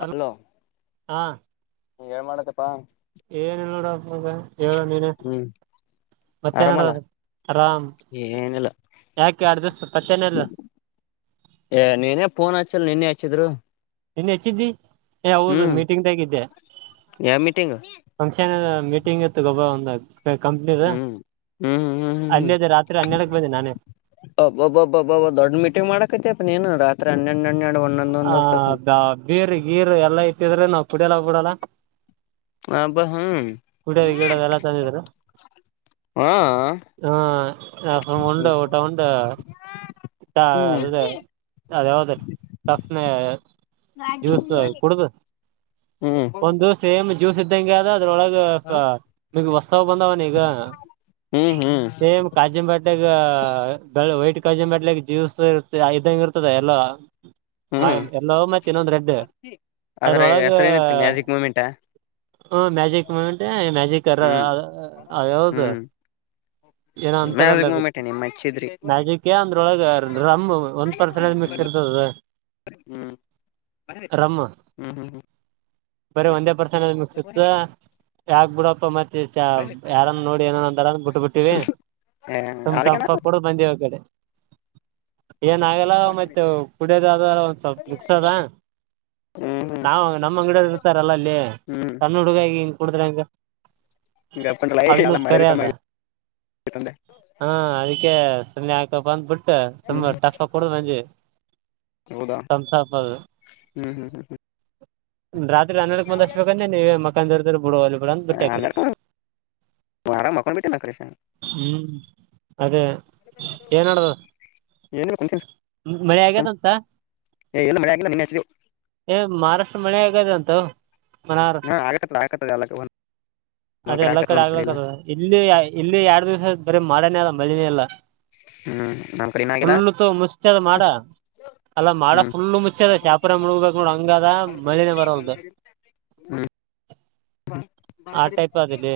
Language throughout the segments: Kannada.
ಹಲೋ ಆ ಏನ್ ಮಾಡಕ್ಕತ್ತಿ ಏನಿಲ್ಲ ನೋಡಪ್ಪ ಮಗ ಹೇಳುನೀನೆ ಹ್ಮ್ ಮತ್ತೆ ಏನ್ ಆರಾಮಲ್ಲ ನಡೆದ ಆರಾಮ್ ಏನಿಲ್ಲ ಯಾಕ ಎರಡು ದಿವಸ ಪತ್ತೇನಿಲ್ಲ ಹಚ್ಚಿಲ್ ನಿನ್ನೆ ಹಚ್ಚಿದ್ರು ನಿನ್ನೆ ಹಚ್ಚಿದ್ದಿ ಏ ಹೌದು ಹ್ಮ್ ಮಿಟಿಂಗ್‌ದಾಗ ಇದ್ದೆ ಯಾವ ಮೀಟಿಂಗ್ ಫಂಕ್ಷನ್ ಮೀಟಿಂಗ್ ಇತ್ತು ಗೊಬ್ಬರ ಬಂದಾಗ ಹು ಹು ಹೂ ಹೂ ಹೂ ಅಲ್ಲಿದ್ದ ರಾತ್ರಿ ಹನ್ನೆರಡಕ್ ಬಂದೆ ನಾನೇ ಹಬ ಬ ಹಬ್ಬ ದೊಡ್ಡ ಮೀಟಿಂಗ್ ಮಾಡಕತೆಪ್ಪ ನೀನು ತ್ರನೆನನ ಹ ಬ ಬೀರ್ ಗೀರು ಎಲ್ಲ ಹಿದ್ರ ನಾವು ಕೂಡೆಲ್ಲ ಬಿಡಲ್ಲ ಹಬ್ಬ ಹ್ಮ್ ಕುಡೆದು ಗಿಡೆದು ಎಲ್ಲ ತಂದಿದ್ರು ಹಾ ಹ್ ಆಶ್ರಮ ಉಂಡ ಹ್ಮ್ ಊಟ ಉಂಡ ಹ್ಮ್ ಅದು ಇದು ಅದುಯಾವದು ತಂದ್ ಜ್ಯೂಸ್ ಕುಡುದು ಹ್ಮ್ ಒಂದು ಸೇಮ್ ಜ್ಯೂಸ್ ಇದ್ದಂಗೆಹಾದ ಅದರೊಳಗ ಈಗ ಹೊಸವ ಬಂದವಲ ಈಗ ಹ್ಮ್ ಸೇಮ್ ಕಾಜಿನ್ ಬಾಟ್ಲಿ ಈಗಾ ವೈಟ್ ಕಾಜಿನ್ ಬಾಟ್ಲ್ಯಗ ಜ್ಯೂಸ್ ಇರುತ ಇದ್ದಂಗ ಇರುತ್ತದ ಎಲ್ಲಾ ಮ ಹ್ಮ್ ಎಲ್ಲೋ ಮತ್ತ ಇನ್ನೊಂದ್ ರೆಡ್ ಅದ್ರೊಳಗ ಮೂಮೆಂಟ್ ಆ ಹ್ ಮ್ಯಾಜಿಕ್ ಮೂಮೆಂಟ್ ಮ್ಯಾಜಿ ಏನ ಹ್ಮ್ ಹ್ಮ್ ಅಂತಲ್ಲ ಮ್ಯಾಜಿಕ್ ಮೂಮೆಂಟ್ ನಿಮ್ ಹಚ್ಚಿದ್ರಿ ಮ್ಯಾಜಿಕ್ ಅಂದ್ರ ರ ಒಂದ ಪರ್ ಮಿಕ್ಸ್ ಹ್ಮ್ ಇರ್ತ ಹ್ಮ್ ರ ಹ್ಮ್ ಹ್ಮ್ ಬರೀ ಒಂದೇ ಪರ್ಸನ್ ಅಲ್ಲಿ ಮುಕ್ಸುತ್ತ ಯ ಗುಡಪ್ಪ ಮತ್ತೆ ಚ ಯಾರನ್ನ ನೋಡಿ ಏನ ಅಂದಾರ ಬಿಟ್ಟ ಬಿಟ್ಟಿವ ಹ್ಮ್ ತಮ ಅದಕ್ಕೆ ಟಮಪ್ಸ್ ಕೂಡ ಬಂದಿವವಿ ಒಗಡೆ ಏನ ಆಗಲ್ಲ ಮತ್ತ ಕುಡಿಯೋದ ಅ ಒಂದ ಸ್ವಲ್ಪ ಮುಕ್ಸದ ಹ್ಮ್ ಹ್ಮ್ ನಾವ್ ನಮ್ಮ್ ಅಂಗಡಿಯ ಲ್ಲ ಅಲ್ಲಿ ಹ್ಮ್ ಸಣ್ಣ ಹುಡುಗ ನ್ ಕುಡುದ್ರಂಗ ಹಿಂಗ ಅಪ್ಪಲ್ಲ ಅದನ್ನು ಎಲ್ಲ ಮರ್ಯಾದೆ ಕಮ್ಮಿ ಕರಿದ ಆಗೈತಂದೆ ಹಾ ಅದಕ್ಕೆ ಸಮಯ ಆಯಕ ಬಂದ್ ಬಿಟ್ಟು ಹ್ಮ್ ಸಂಬ ಟಫಾ ಕೂಡ ನಜು ಹೌದಾ ಕಸಪದು ಹ್ಮ್ ಹ್ಮ್ ಹ್ಮ್ ರತ್ ಡ ಬಂದಬೇಕ ನೀವ ಮಕ್ಕಾ ಬಿಡ ಬಿಡ ಬಿಟ್ಟ ಹ್ಮ್ ಆರಾಮ್ ಮಕೊಂಡ್ ಬಿಟ್ಟೆ ನಾ ಕರೆಷನ್ ಹ್ಮ ಅದೇ ಏನ್ಡುದು ಏನ್ ಕುಂತೀನಿ ಮಳೆ ಸುಮ್ ಆ್ಯದಂತ ಏ ಎಲ್ಲ ಮಳೆ ಆಗಿಲ್ಲ ನಿನ್ನೆ ಹಚ್ಚಿದೆವು ಮಹಾರ ಮಳೆಗಾದಂತ ಹ ಮನ ಹಾ ಆಗಕತ್ತದ ಆಗಕತ್ತದ ಎಲ್ಲ ಒಂದ್ ಅದೆ ಎಲ್ಲಾ ಆಗಕತ್ತದ ಕಡೆ ಒಂದ್ ಇಲ್ಲ ಆಗ್ಲಕ್ಕದ ಇಲ್ಲಿ ಇಲ್ಲಿ ಎರಡ್ ದಿವ್ಸ ಬರೀ ಮಾಡನೇ ಆದ ಬೆಳಿದ ಅಲ್ಲ ಹ್ಮ್ ನಮ್ ಕಡೆ ಇನ್ನ ಆಗಿಲ್ಲ ಫುಲ್ಲ ತ ಮುಚ್ಚದ ಮಾಡ ಅಲ್ಲ ಮಾಡ ಹ್ಮ್ ಫುಲ್ಲು ಮುಚ್ಚದ ಶಾಪರೆ ಮುಳಗ್ಬೇಕು ನೋಡಂಗ ಹಂಗಾದ ಮಳಿನೆ ಬರಲ್ದು ಹಾ ಆ ಟೈಪ್ ಅದೆಲ್ಲಿ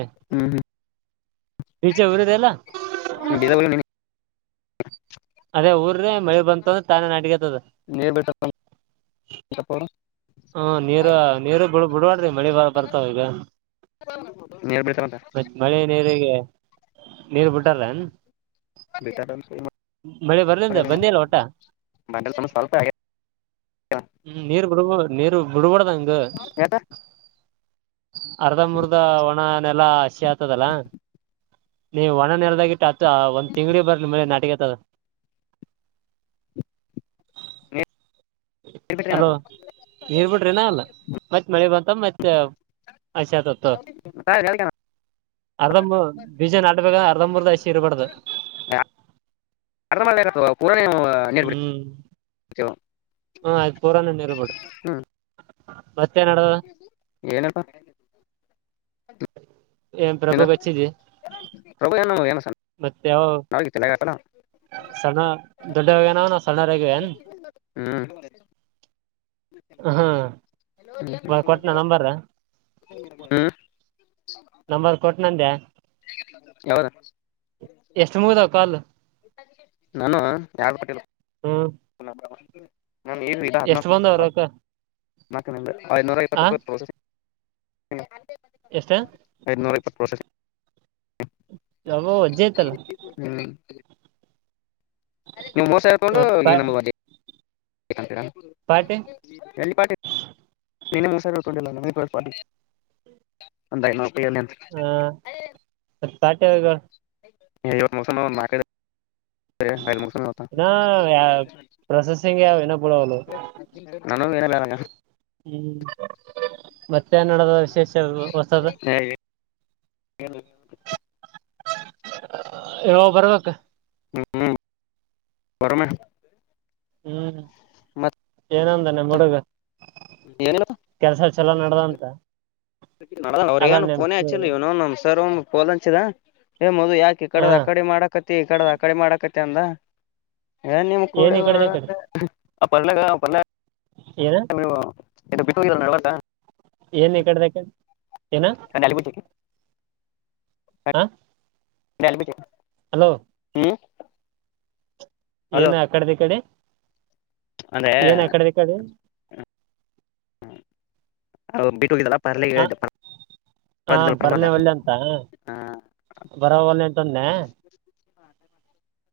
ಬೀಜಾ ಊರಿದೆಲ್ಲ ಹ ಅದೇ ಊರ ್ರೆ ಮಳೆ ಬಂತ್ರ ತಾನೇ ನಡಿಗೆತದ ನೀರ್ ಬಿಡ್ತಾರ ಅವರು ಹ್ಮ ನೀರು ನೀರು ಬಿಡ್ ಬಿಡ್ಬಡ್ರಿ ಮಳಿ ಬ ಬರ್ತಾವ ಈಗ ನೀರ್ ಬಿಡ್ತಾರಂತ ಮತ್ತ ಮಳೆ ನೀರಿಗೆ ನೀರ್ ಬಿಟ್ಟಾರ ಹ ಬಿಟ್ಟಾರ ಮಳೆ ಬರ್ದಿಂದ ಬಂದಲ್ಲ ಒಟ ಬಂಡಲ್ ತಮ್ಮ ಸ್ವಲ್ಪ ಆಗ್ಯದ ಹ್ಮ ನೀರ್ ಬಿಡ್ಬ ನೀರು ಬಿಡಬಡದ ಯಾಕ ಅರ್ಧ ಮುರ್ಧ ಒಣ ನೆಲ್ಲಾ ಆಗ್ತದಲ್ಲಾ ನೀವು ಒಣ ನೆಲ್ದಾಗಿಟ್ಟ ಹತ್ತು ಒಂದ್ ತಿಂಗಡಿ ಬರ್ರಿ ನಿ ನಾಟಿಗೆ ಆತದ ನೀರ್ ಬಿಟ್ರೆ ಅಲೋ ಏನಾತು ನೀರ್ ಬಿಡ್ರಿನ ಅಲ್ಲ ಮತ್ತ್ತತ್ ಮಳೆ ಬಂತ ಮತ್ತೆ ಹಸಿ ಆತತ್ತು ಅರ್ಧ ಬೀಜ ನಾಡ್ಬೇಕ್ರ ಅರ್ಧ ಮೂರ್ದ ಹಸಿ ಇರ್ಬಾರ್ದ ಅರ್ಣ ಮಾಡಳಗವಾ ಪೂರ್ಣೆಯ ಹ್ಮ್ ಹ ಆಯ್ತು ಪೂರಾಣ ಇರ್ಬೇಡ ಹ್ಮ್ ಹ ಏನಪ್ಪ ಏನ್ ಪ್ರಭುಕ್ಚ್ಚಿದಿ ಪ್ರಭು್ಣ್ೇಏ ಸಣ ಯವು ಸ್ಣ ದೊಡ್ಡವಾಗೇನ ನವು ಸಣ್ಣರಗ ೇನ್ ಹ್ಮ್ ಹ್ಮ ಲ ಕೊಟ್ನ ನಂಬರ್ ಹ್ಮ ನಂಬರ್ ಕೊಟ್ ನಂದೆ ಯೌದು ಎಷ್ಟ್ ಮುಗ್ದಾವ್ ಕಾಲ್ ನಾನು ಯಾರ ಪಟ್ಟಿಲ್ಲ ಹ್ಮ್ ನ್ ಈಗ ಇಲ್ಲ ಹದನ ಎಷ್ಟ್ ಬಂದವ್ ರೊಕ್ಕ ಮಕನಿಲ್ಲ ಆರನೂರಿ ಆ ಪತ್ತುಪರ್ ತಸ ಹಲ್ಲ ಐದನೂರ ಇಪ್ಪತ್ತು ವರ್ಷ ಅ ಅಜ್ಜಯತಲ್ಲ ನೀವು್ ಮೋಸ ಹಕೊಂಡು ಮತ್ ಈ ಪಾ ನಮ್ ಚಕ್ಕಂತೀಡ ಪಾಟಿ ಚಿಪಾಟ್ಟ ಮಿನ ವಿಾರೊಂಡಿಲ್ಲ ಅನ ಹಾ ಸಾಟೆ ವಗ ಇವತ್ತು ಮೋಸಮ ಅವ ನಕ ಅ ಮುಗಸತ ಇನ್ನ ಪ್ರೊಸೆಸಿಂಗ್ ಯಾವ್ ಇನ್ನ ಬಿಡವಲ್ವು ನಾನು ನರ ಹ್ಮ್ ಮತ್ತೆ ಕನ್ನಡದ ವಿಶೇಷ ವಸತದ ಏ, ಯ ಬರ್ಬೇಕ ಹ್ಮ್್ಮ ಬರಮೆ ಹ್ಮ್ ಏನೊಂದಾನೆ ಹಡುಗ ಏನಿಲ್ಲ ಕೆಲ್ಸ ಚಲ ನಡದ ಅಂತ ಅವ್ರ ಅಲ್ಲ ಏನು ನಿಮ್ ಪೋನ ಆಚ್ಚಿಲ್ಲ ಇವನ ನಮ್ ಸರ್ ಒ ಪೋಲ್ ಅಂಚಿದ ಮೊದದು ಯಾಕೆ ಹ ಕಡದ ಕಡೆ ಮಾಡಕತ್ತ ಈ ಕಡದ ಆ ಕಡೆ ಮಾಡಕತ್ತ ತ್ತ ಅಿಂದ ಏ ನಿಮ್ ಏನ್ ಕೂಡ್ರ ಈ ಕಡೆದ ಕಡೆ ಅಲ್ಲ ಏನು ಎ ಬಿಟ್ಟಾ ಏನ್ ಈ ಕಡೆದಕ ಅಾಲಿಪುಕ್ಕೆ ಹಾ ನಲ್ ಬಿಟ ಹಲೋ ಹ್ಮ ಏನ ಆ ಕಡೆದ ಕಡೆ ಅಂದ್ರೆ ಏನ ಕಡೆದ ಕಡೆ ಹ್ಮ ಬಿಟ್ಟು ಹೋಗಿದ್ದಲ್ಲ ಹ ಹ ಬರನೆೇ ಪರವಾಗಿಲ್ಲ ಒಳ್ಳೆ ಅಂತ ಬರ ಒಲ್ಲೆ ನ್ನೆ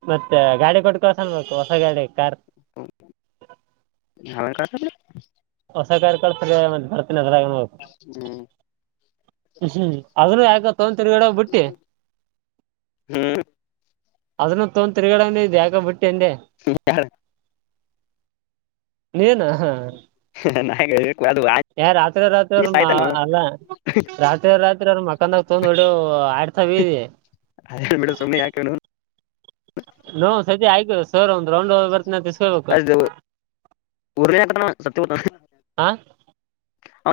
ಮತ್ತೆ ಗಾಡಿ ಡ್ಕಸ ಹೊಸ ಗಾಡೆ ಕಾರ ಹೊಸ ಕಾರ್ಯಕಳ ಸರಿಯ ಬತನದ ಹ್ಮ್ ಅದನ್ನು ಯಾಕ ತಗ ತಿರ್ಗಡ ಬಿಟ್ಟಿ ಹ್ಮ್ ಅದನ್ನ ತೊಂದ್ ತಿಗಡ ಇ ಯಾಕ ಬಿಟ್ಟು ಹ. ನೀನ ಹಾ. ನ. ಏ ರಾತ್ರಿ ರಾತ್ರಿ ಅವ್ರರು ಅಲ್ಲ ರಾತ್ರಿ ರಾತ್ರಿ ಅವ್ರ ಮಕಾನಾಗ ತೊೊಂಡ್ ನೋಡಿ. ಆ. ಆಯ ಮೇಡಮ ಸುಮನೆ ಯಾಕ ನ ನೋ್ ಸದ ಆಯ್ ಸರ್ ಒಂದ್ ರೌಂಡ್ ಬರ್ತ ಅದು ಉರುಟ್ಟಣ ಸತ್ಯ ಬ ಹ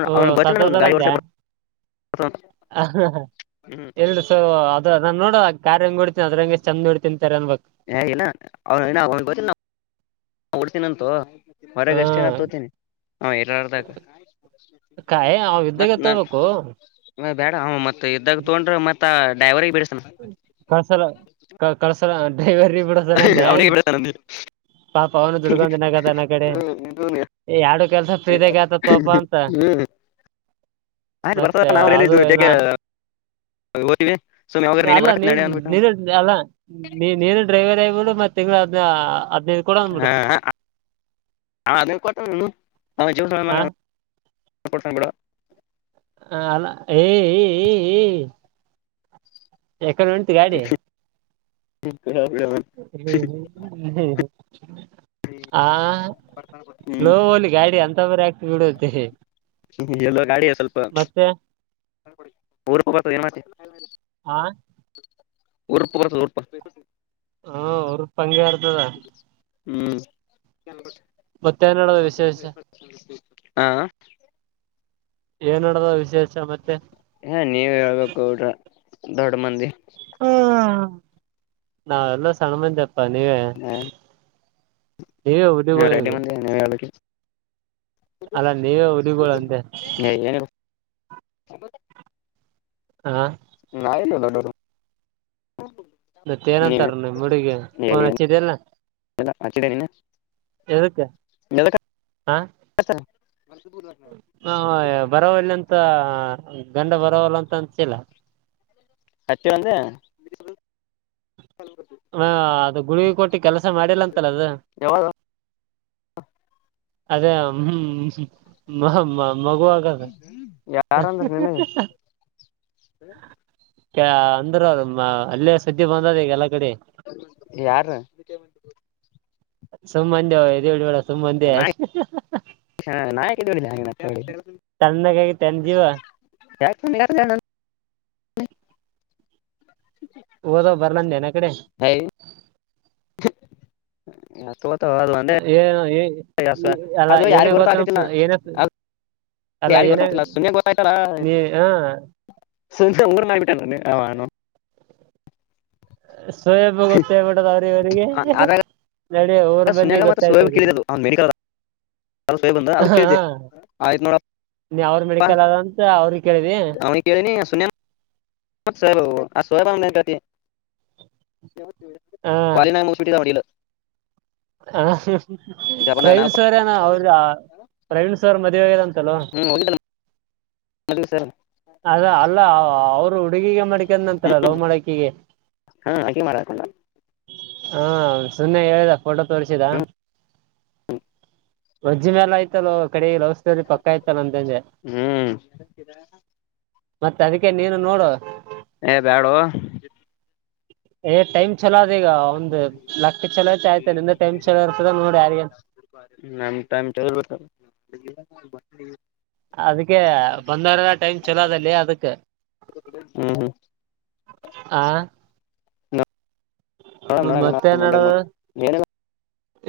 ಓ ಸ ಗೊತ್ತಿಲ್ಲ ಒಂದು ಹದಾರ ಗಾಡಿ ಅಂದ ಓಡ್ಸಕ್ ಬರ್ತದ ಅಂತ ಹ್ಮ್ ಎರಡು ಸ ಅದು ಅ ನೋಡ ಕಾರ್ಂಗ ಹೊಡ್ತೀಿದ್ರಂಗ ಚಂದ ನೋಡ್ ತಿನ್ಂತಾರೆ ಅನ್ ಹಗ ಹೊಡ್ತೀಿನಂತು ಹಾ ಹೊರಗಷ್ಟೇ ನಾ ತೋತೀನಿ ಹ ಎರಾರ್ದಾಗ ಕಾಯ ಅವ್ ಮತ್ ಇದ್ದಾಗೆ ತಗೋಬೇಕು ನಾು ಬೇಡ ಹ ಮತ್ತೆ ಇದ್ದಾಗ ತೊೊಂಡ್ರೆ ಮತಾ ಡವರ್ಗೆ ಬಿ ಕಸಲ ಕತ್ತು ಕಳ್ಸ ಡ್ರೈವರಿ ಬಿಡಸ ನಂದೆನ್ ಅವನಿಗೆ ಬಿಡಿಸ್ತಾನ ಪಾಪ ಅವನು ದುಡ್ಕೊಂಡಿನಗದ ನ ಕಡೆ ಯರಡು ಕೆಲ್ಸ ಫ್ರೀದಾಗ ಆತ ಪೋಪ ಅಂತ ಹ್ಮ್ ಆಯ್ತು ಬರ್ತಾರ ಮತ್ತೆ ನಾವ್್ರ ಅದು ಏನ ಹೇಳಿದ್ದುಗೆ ಹಗ ಬ ಇವೆ ಅಲ್ಲ ನೀ ನೀರು ಅಲ್ಲ ನೀ ನೀರು ಡ್ರೈವರ್ಬ ಮತ್ತ ತಿಂಗಳ ಹದ್ನೈದು ಕೊಡು ಅಂದ್ಬಿಡು ಹ ಅದ ಕೊಟ್ಟ ಕಪ ಆ ಹ ಬಿಡ ಹ ಅಲ್ಲ ಏ ಏ ಏ ಏ ಎಕಡೆ ಉಂತಿು ಗಾಡಿ ಹ ಹ್ಮ್ ಸ್ಲೋ ಹಲಿ ಗಾಡಿ ಅಂತ ಬರ ಆಕ್ತ ಇಡತೆ ಎಲ್ಲ ಗಾಡಿಯ ಸ್ವಲ್ಪ ಊೂಪ ಬತ ಏನ್ತ ಹಾ ಉರುಪವರ ನೂಪ ಹಾ ಅವ್ರ ಪಂಗಗೆರ್ತದಾ ಹ್ಮ್ ನಡದ ವಿಶೇಷ ಹ ಹಾ ಏನಡದ ವಿಶೇಷ ಮತ್ತೆ ಹಾ ನೀವ ಹೇಳ್ಬೇಕಡ್ರ ದೊಡ್ಡ ಮಂದಿ ಹ ನಾವೆಲ್ಲ ಸಣ್ಣ ಮಂದಿ ಪ್ಪ ನೀವ ನೀವು ರೆಡ್ಡಿ ಮಂದ ನೀ ವಳಿ ಅಲ್ಲಾ ನೀವೇ ಹುಲಿಗಳು ಅಂದೆ ನೀ ಏನು ಗ ಹ ಆ್. ಹ್ಮ್ಮ್. ಮತ್ತ ಏನಂತಾರ ಮುಡಿಗೆ ೋನ್ ಹಚ್ಚಿದೆಲ್ಲ ಹಚ್ಚಿದೆ ನೀನು ಎದಕ್ಕೆ ಹಾ ಹ ಬರೋಲ್ಲಂತ ಗಂಡ ಬರವಲ್ಲ ಅಂತ ಅನ್ಸಿಲ್ಲ ಹಚ್ಚು ಒಂದ ಹ ಅದು ಗುಡುಗಿ ಕೊಟ್ಟಿ ಕೆಲಸ ಮಾಡಿಲ್ಲಂತಲ್ಲ ಅದು ಯಾವಾಗ ಅದೇ ಹ್ಮ್ ಮ ನ ಮಗೂ ಆಗಾದ ಯಾರಂದ್ರ ನೀನು ಅಂದ್ರರು ಅಲ್ಲೇ ಸದ್ದಿ ಬಂದದ ಈಲ್ಲ ಯಾರ ಸುಮ್ಮಂದ ಹೇಳಿ ಹೇಳ [inaudible] [inaudible] ತಣ್ಣಗಿ ತನ್ ಜೀವ [inaudible] ಓದೋ [unintelligible] [inaudible] ಏನು ಅಲ್ಲಾ ಏನೇ ಗೊತ್ತ ಏನ ಅಲ್ಲ [inaudible] ಏನೇ ನೀ ಹ [inaudible] ಸೊಯಬು ಗೊತ್ತೇಳ್ಬಿಡದ ಅವ್ರವರಿಗೆ ಅದಾಗ ಸುನ್ಯಾಗ ಮತ್ತು ಸುಭಿಕಿಳಿದು ಅವ್ನು ಮಡಲ್ ಹಾ ನೋಡಪ್ಪಾ ನೀ ಅವಾವ್ರ ಮೆಡಿಕಲ್ ಅದಂತ ಅವ್ರ ಕೇಳಿದಿ ಅವನಿಗೆ ಕೇಳಿನಿ ಸುನ್ಯಾ [inaudible] [inaudible] ಹ ಜಪಾನಾಗ ನಾ ಪ್ರವೀಣ್ ಸರ್ ಏನ ಅವ್ರ ಪ್ರವೀಣ್ ಸರ್ ಮದುವೆಂತ [inaudible] ಹ್ಮ್ ಹೋಗಿದ್ದಲ್ಲ [inaudible] ಅದ ಅಲ್ಲ ಅವರು ಹಡುಗೆಗಮ್ಮ ಮಾಡ ನಂತರಲ್ಲ ಲವ್ ಮಡಕೆಗೆ ಹಾ ಆಕಿ ಮಾಡಾಕೊಂಡ ಹಾ ಸುನ್ನೆ ಹೇಳುದ ಫೋಟೋ ತೋರಿಸಿದಾ ಹ್ಮ್ ರಜ್ಜಿ ಮೆ ಆಯತವ ಕಡಲ್ಲ ಲವ್ಸ್ ಪಕ್ಕ ಆಯ್ತಲ್ಲಂತಂದೆ ಹ್ಮ್ ಮತ್ತೆ ಅದಕ್ಕೆ ನೀನು ನೋಡುು ಏ ಬ್ಯಾಡೋ ಒಂದ್ ಲಕ್ಕ ಚಲೋ ಐತಿ ಆಯ್ತ ನಿಂದ ಟೈಮ್ ಚಲೋ ಇರ್ತದ ನೋಡಿ ಯಾರಿಗ ನಮ್ ಟೈಮ್ ಚಲೋ [inaudible] ಅದಕ್ಕೆ ಬಂದವರನ ಟೈಮ್ ಚಲೋ ಅದಲ್ಲಿ ಅದಕ್ ಹ್ಮ್ ಹ್ಮ್ ಆ [inaudible] ನ ನೋಡ ಮತ್ತೆ ನಡದ ಏನಿಲ್ಲ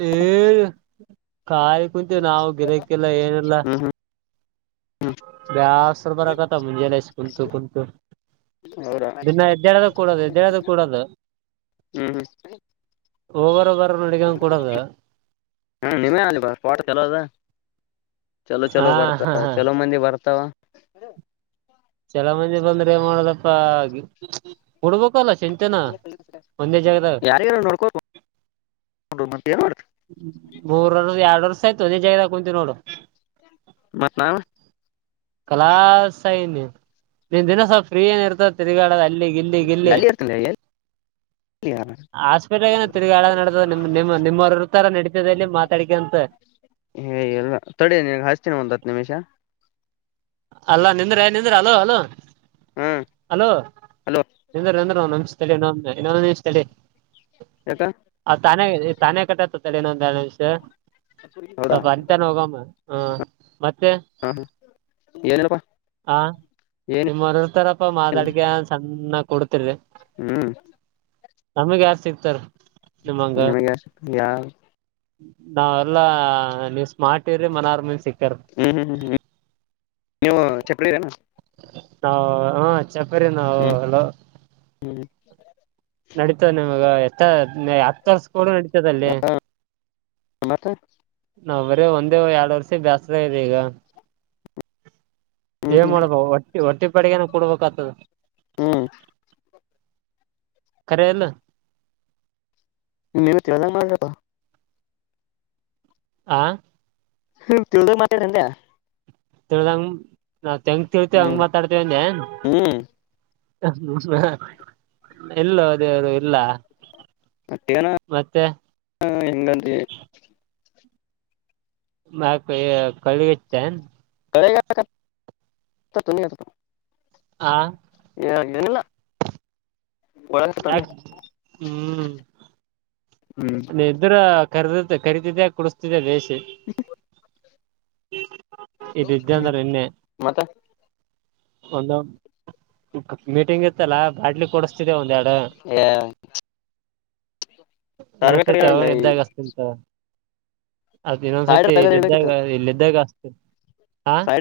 ಏ ಕಾಯಿ ಕುಂತು ನಾವು ಗಿರಾಕಿ ಇಲ್ಲ ಏನೆಲ್ಲ ಹ್ಮ್ ಹ್ಮ್ ವ್ಯಾಸರು ಹ್ಮ್ ಬರಕತ್ತದೆ ಮುಂಜಾನೆಯಿಂದ ಕುಂತು ಕುಂತು ಹೌದಾ ದಿನ ಎದ್ದೇಳೋದು ಕೋರದು ದು ಕೂಡದು ಹ್ಮ್ ಹ್ಮ್ ಒಬರೊಬ್ಬರ ನಡಗ ಕೂಡದು ಹ ನಿಮೇ ಅ ಬ ಪೋಟ ಕೆಲೋದ ಚಲೋ ಹಾ ಚಲೋ ಹಾ ಬರ್ತಾವ ಚಲೋ ಮಂದಿ ಬರ್ತಾವ ಹ್ಮ ಚಲ ಮಂದಿ ಬಂದ್ರೆ ಏನ್ ಮಾಡದಪ್ಪ ಸ್ಪ ಹಾಗೆ ಕೊಡಬೇಕು ಲ್ಲ ಚಂತೆೆನಾ ಒಂದೇ ಜಾಗದ ಹ ಮ ಬೋರರು ಎರಡರ್ಶಾ ಆಯ್ತು ಅೇ ಜದಾಗ ಕುಂತು ನೋಡು ಮತ್ತು ನಾವು ಕಲಾೈ ನೀ ನಿನ್ ದಿನ ಸ್ವಲ್ಪ ಫ್ರೀ ಏನ್ ಇರ್ತದೆ ತಿರ್ಗಾಳದ ಅಲ್ಲಿ ಗಿಲ್ಲಿ ಗಿಲ್ಲಿ ಎಲ್ಲಿ ಇರ್ತನ ಎಲ್ಲಿ ಯಾರ ಹಾಸ್ಪಿಟ್ಲ್ಏನ ತಿರುಗಾಳದ ನಡತದೆಮ್ ನಿ ನಿಮ್ಮವರು ಇರ್ತಾರ ನಡತದೆಲ್ಲಿ ಮಾತಾಡಿಕಂತ ಎಲ್ಲ ತಡಿ ನಿನಗ್ ಹಚ್ತೀನಿ ಒಂದ್ ಹತ್ತು ನಿಮಿಷ ಅಲ್ಲ ನಿಂದ್ರೆ ನಿಂದ್ರೆ ಅಲೋ ಅಲ ಹ್ಮ್ ಹಲೋ ಹಲೋ ಎಂದ್ರಂದ್ರ ನನ್ಸ ಇನ್ನೊ ಇನ್ನೊಂದೇ ಇಷ್ಟಳ ಯಾಕ ಆ ತಾನ ತಾನೇ ಕಟ್ಟತತ್ತ ಏನೊಂದ ವಿಷಯ ಹೌದಾ ಸ್ವಲ್ಪ ಅಂತಾನ ಹೋಗಮ್ಮ ಹಾ ಮತ್ತೆ ಹ ಏನಿಲ್ಲಪ್ಪಾ ಹ ಏನ್ ನಿಮ್ಮ್ ಮರರ್ತಾರಪ್ಪ ಮಾದಾಡ್ಗೆ ಕೊಡ್ತಿರ್ರಿ ಹ್ಮ್ ನಮಗ್ ಯಾರ್ು ಸಿಗ್ತಾರ ನಿಮ್ಮಂಗ ನಿಮಗೆ ಯಾವ ನಾವೆಲ್ಲಾ ಸ್ಮ್ಟ ಇ ರರಿ ಮನಾರರಮೇಲ್ ಸಿಕ್ ಹ್ಮ್ ಹ್ಮ್ ಹ್ಮ್ ಹ್ಮ್ ನೀವು ಚಪ್ಪಡಿರೇ ನಾವು ಹ ಚಪ್ಪರಿ ನಾವು ಹಲೋ. ಹ್ಮ್. ನಡೀತದ ನಿಮಗ ಎತ್ತ ಹತ್ತಸ. ಕೋಡ್ ನಡಿತದಲ್ಲಿ. ಮತ್ತ ನಾವ್ ಬರೇ ಒಂದೇ ಯಾಡ್ ವರ್ಷ ಬ್ಯಾಸ್ರ ಇದೆ ಈಗ. ಹ್ಮ್ ಏನ್ ಹ್ಮ್ ಮಾಡಬ ಒಟ್. ಈ ಒಟ್ಟಿ ಪಾಡಿಗೆನ ಕೊಡ್ಬೇಕಾಗ್ತದ. ಹ್ಮ್. ಖರೆ ಇಲ್ಲ. ನಿನಗ್ ತಿಳದಂಗ ಮಾಡ್ಲೆಪಾ. ಆ. ಹ ತಿಳಿದಾಗ ಮಾತಾಾರನ್ [inaudible] ತಿಳದಂಗ್. ನಾವು ತೆಂಗ ತಿಳ್ತಿವಿ ಹಂಗ ಹ್ಮ್ ಮಾತಾಡ್ತೇವ ಅಂದಿ. ಹ್ಮ್ ಹ್ಮ ಇಲ್ಲೊ ದೇವ್ರ ಇಲ್ಲ. ಮಟ್ಟನ ಮತ್ತೆ ಎಂಗಂತ [inaudible] ಮ ಕಳಗೆತ್ತೆ [inaudible] ಕಗ [inaudible] ಆ. ಏಿದ್ದೇನಿಲ್ಲ [inaudible] ಯಾಕ್ ಹ್ಮ್. ಹ್ಮ್ ನೀ ಇದ್ರ. ಕರದ ಕರೀತಿದೆ ಕುಡಿಸ್ತಿದೆ ಬೇಶ. ಹ. ಇದ ಇದ್ದೆ ಅಂದ್ರ ನಿನ್ನೆ ಮತ್ತ. ಒಂದ ಮೀಟಿಂಗ್ ಇತ್ತಲ್ಲಾ ಬಾಡ್ಲಿ ಕೊಡಸ್. ಎ. ಇನ್ನೊಂದ್ ಸತಿ ಅವನಿದ್ದಾಗ ಹಚ್ತಿನ ತಗೊ. ಅದ ಸಾಯ್ರ ಇನ್ನೊಂದ್ಸತಿ ತಗದ ಇಲ್ಲ್ದಾಗ ಇಡ್ಬೇಕಿತ್ತು ಇಲ್ಲದ್ದಾಗ ಹಸ್ತೆ ಹಾ. ಸಾಯ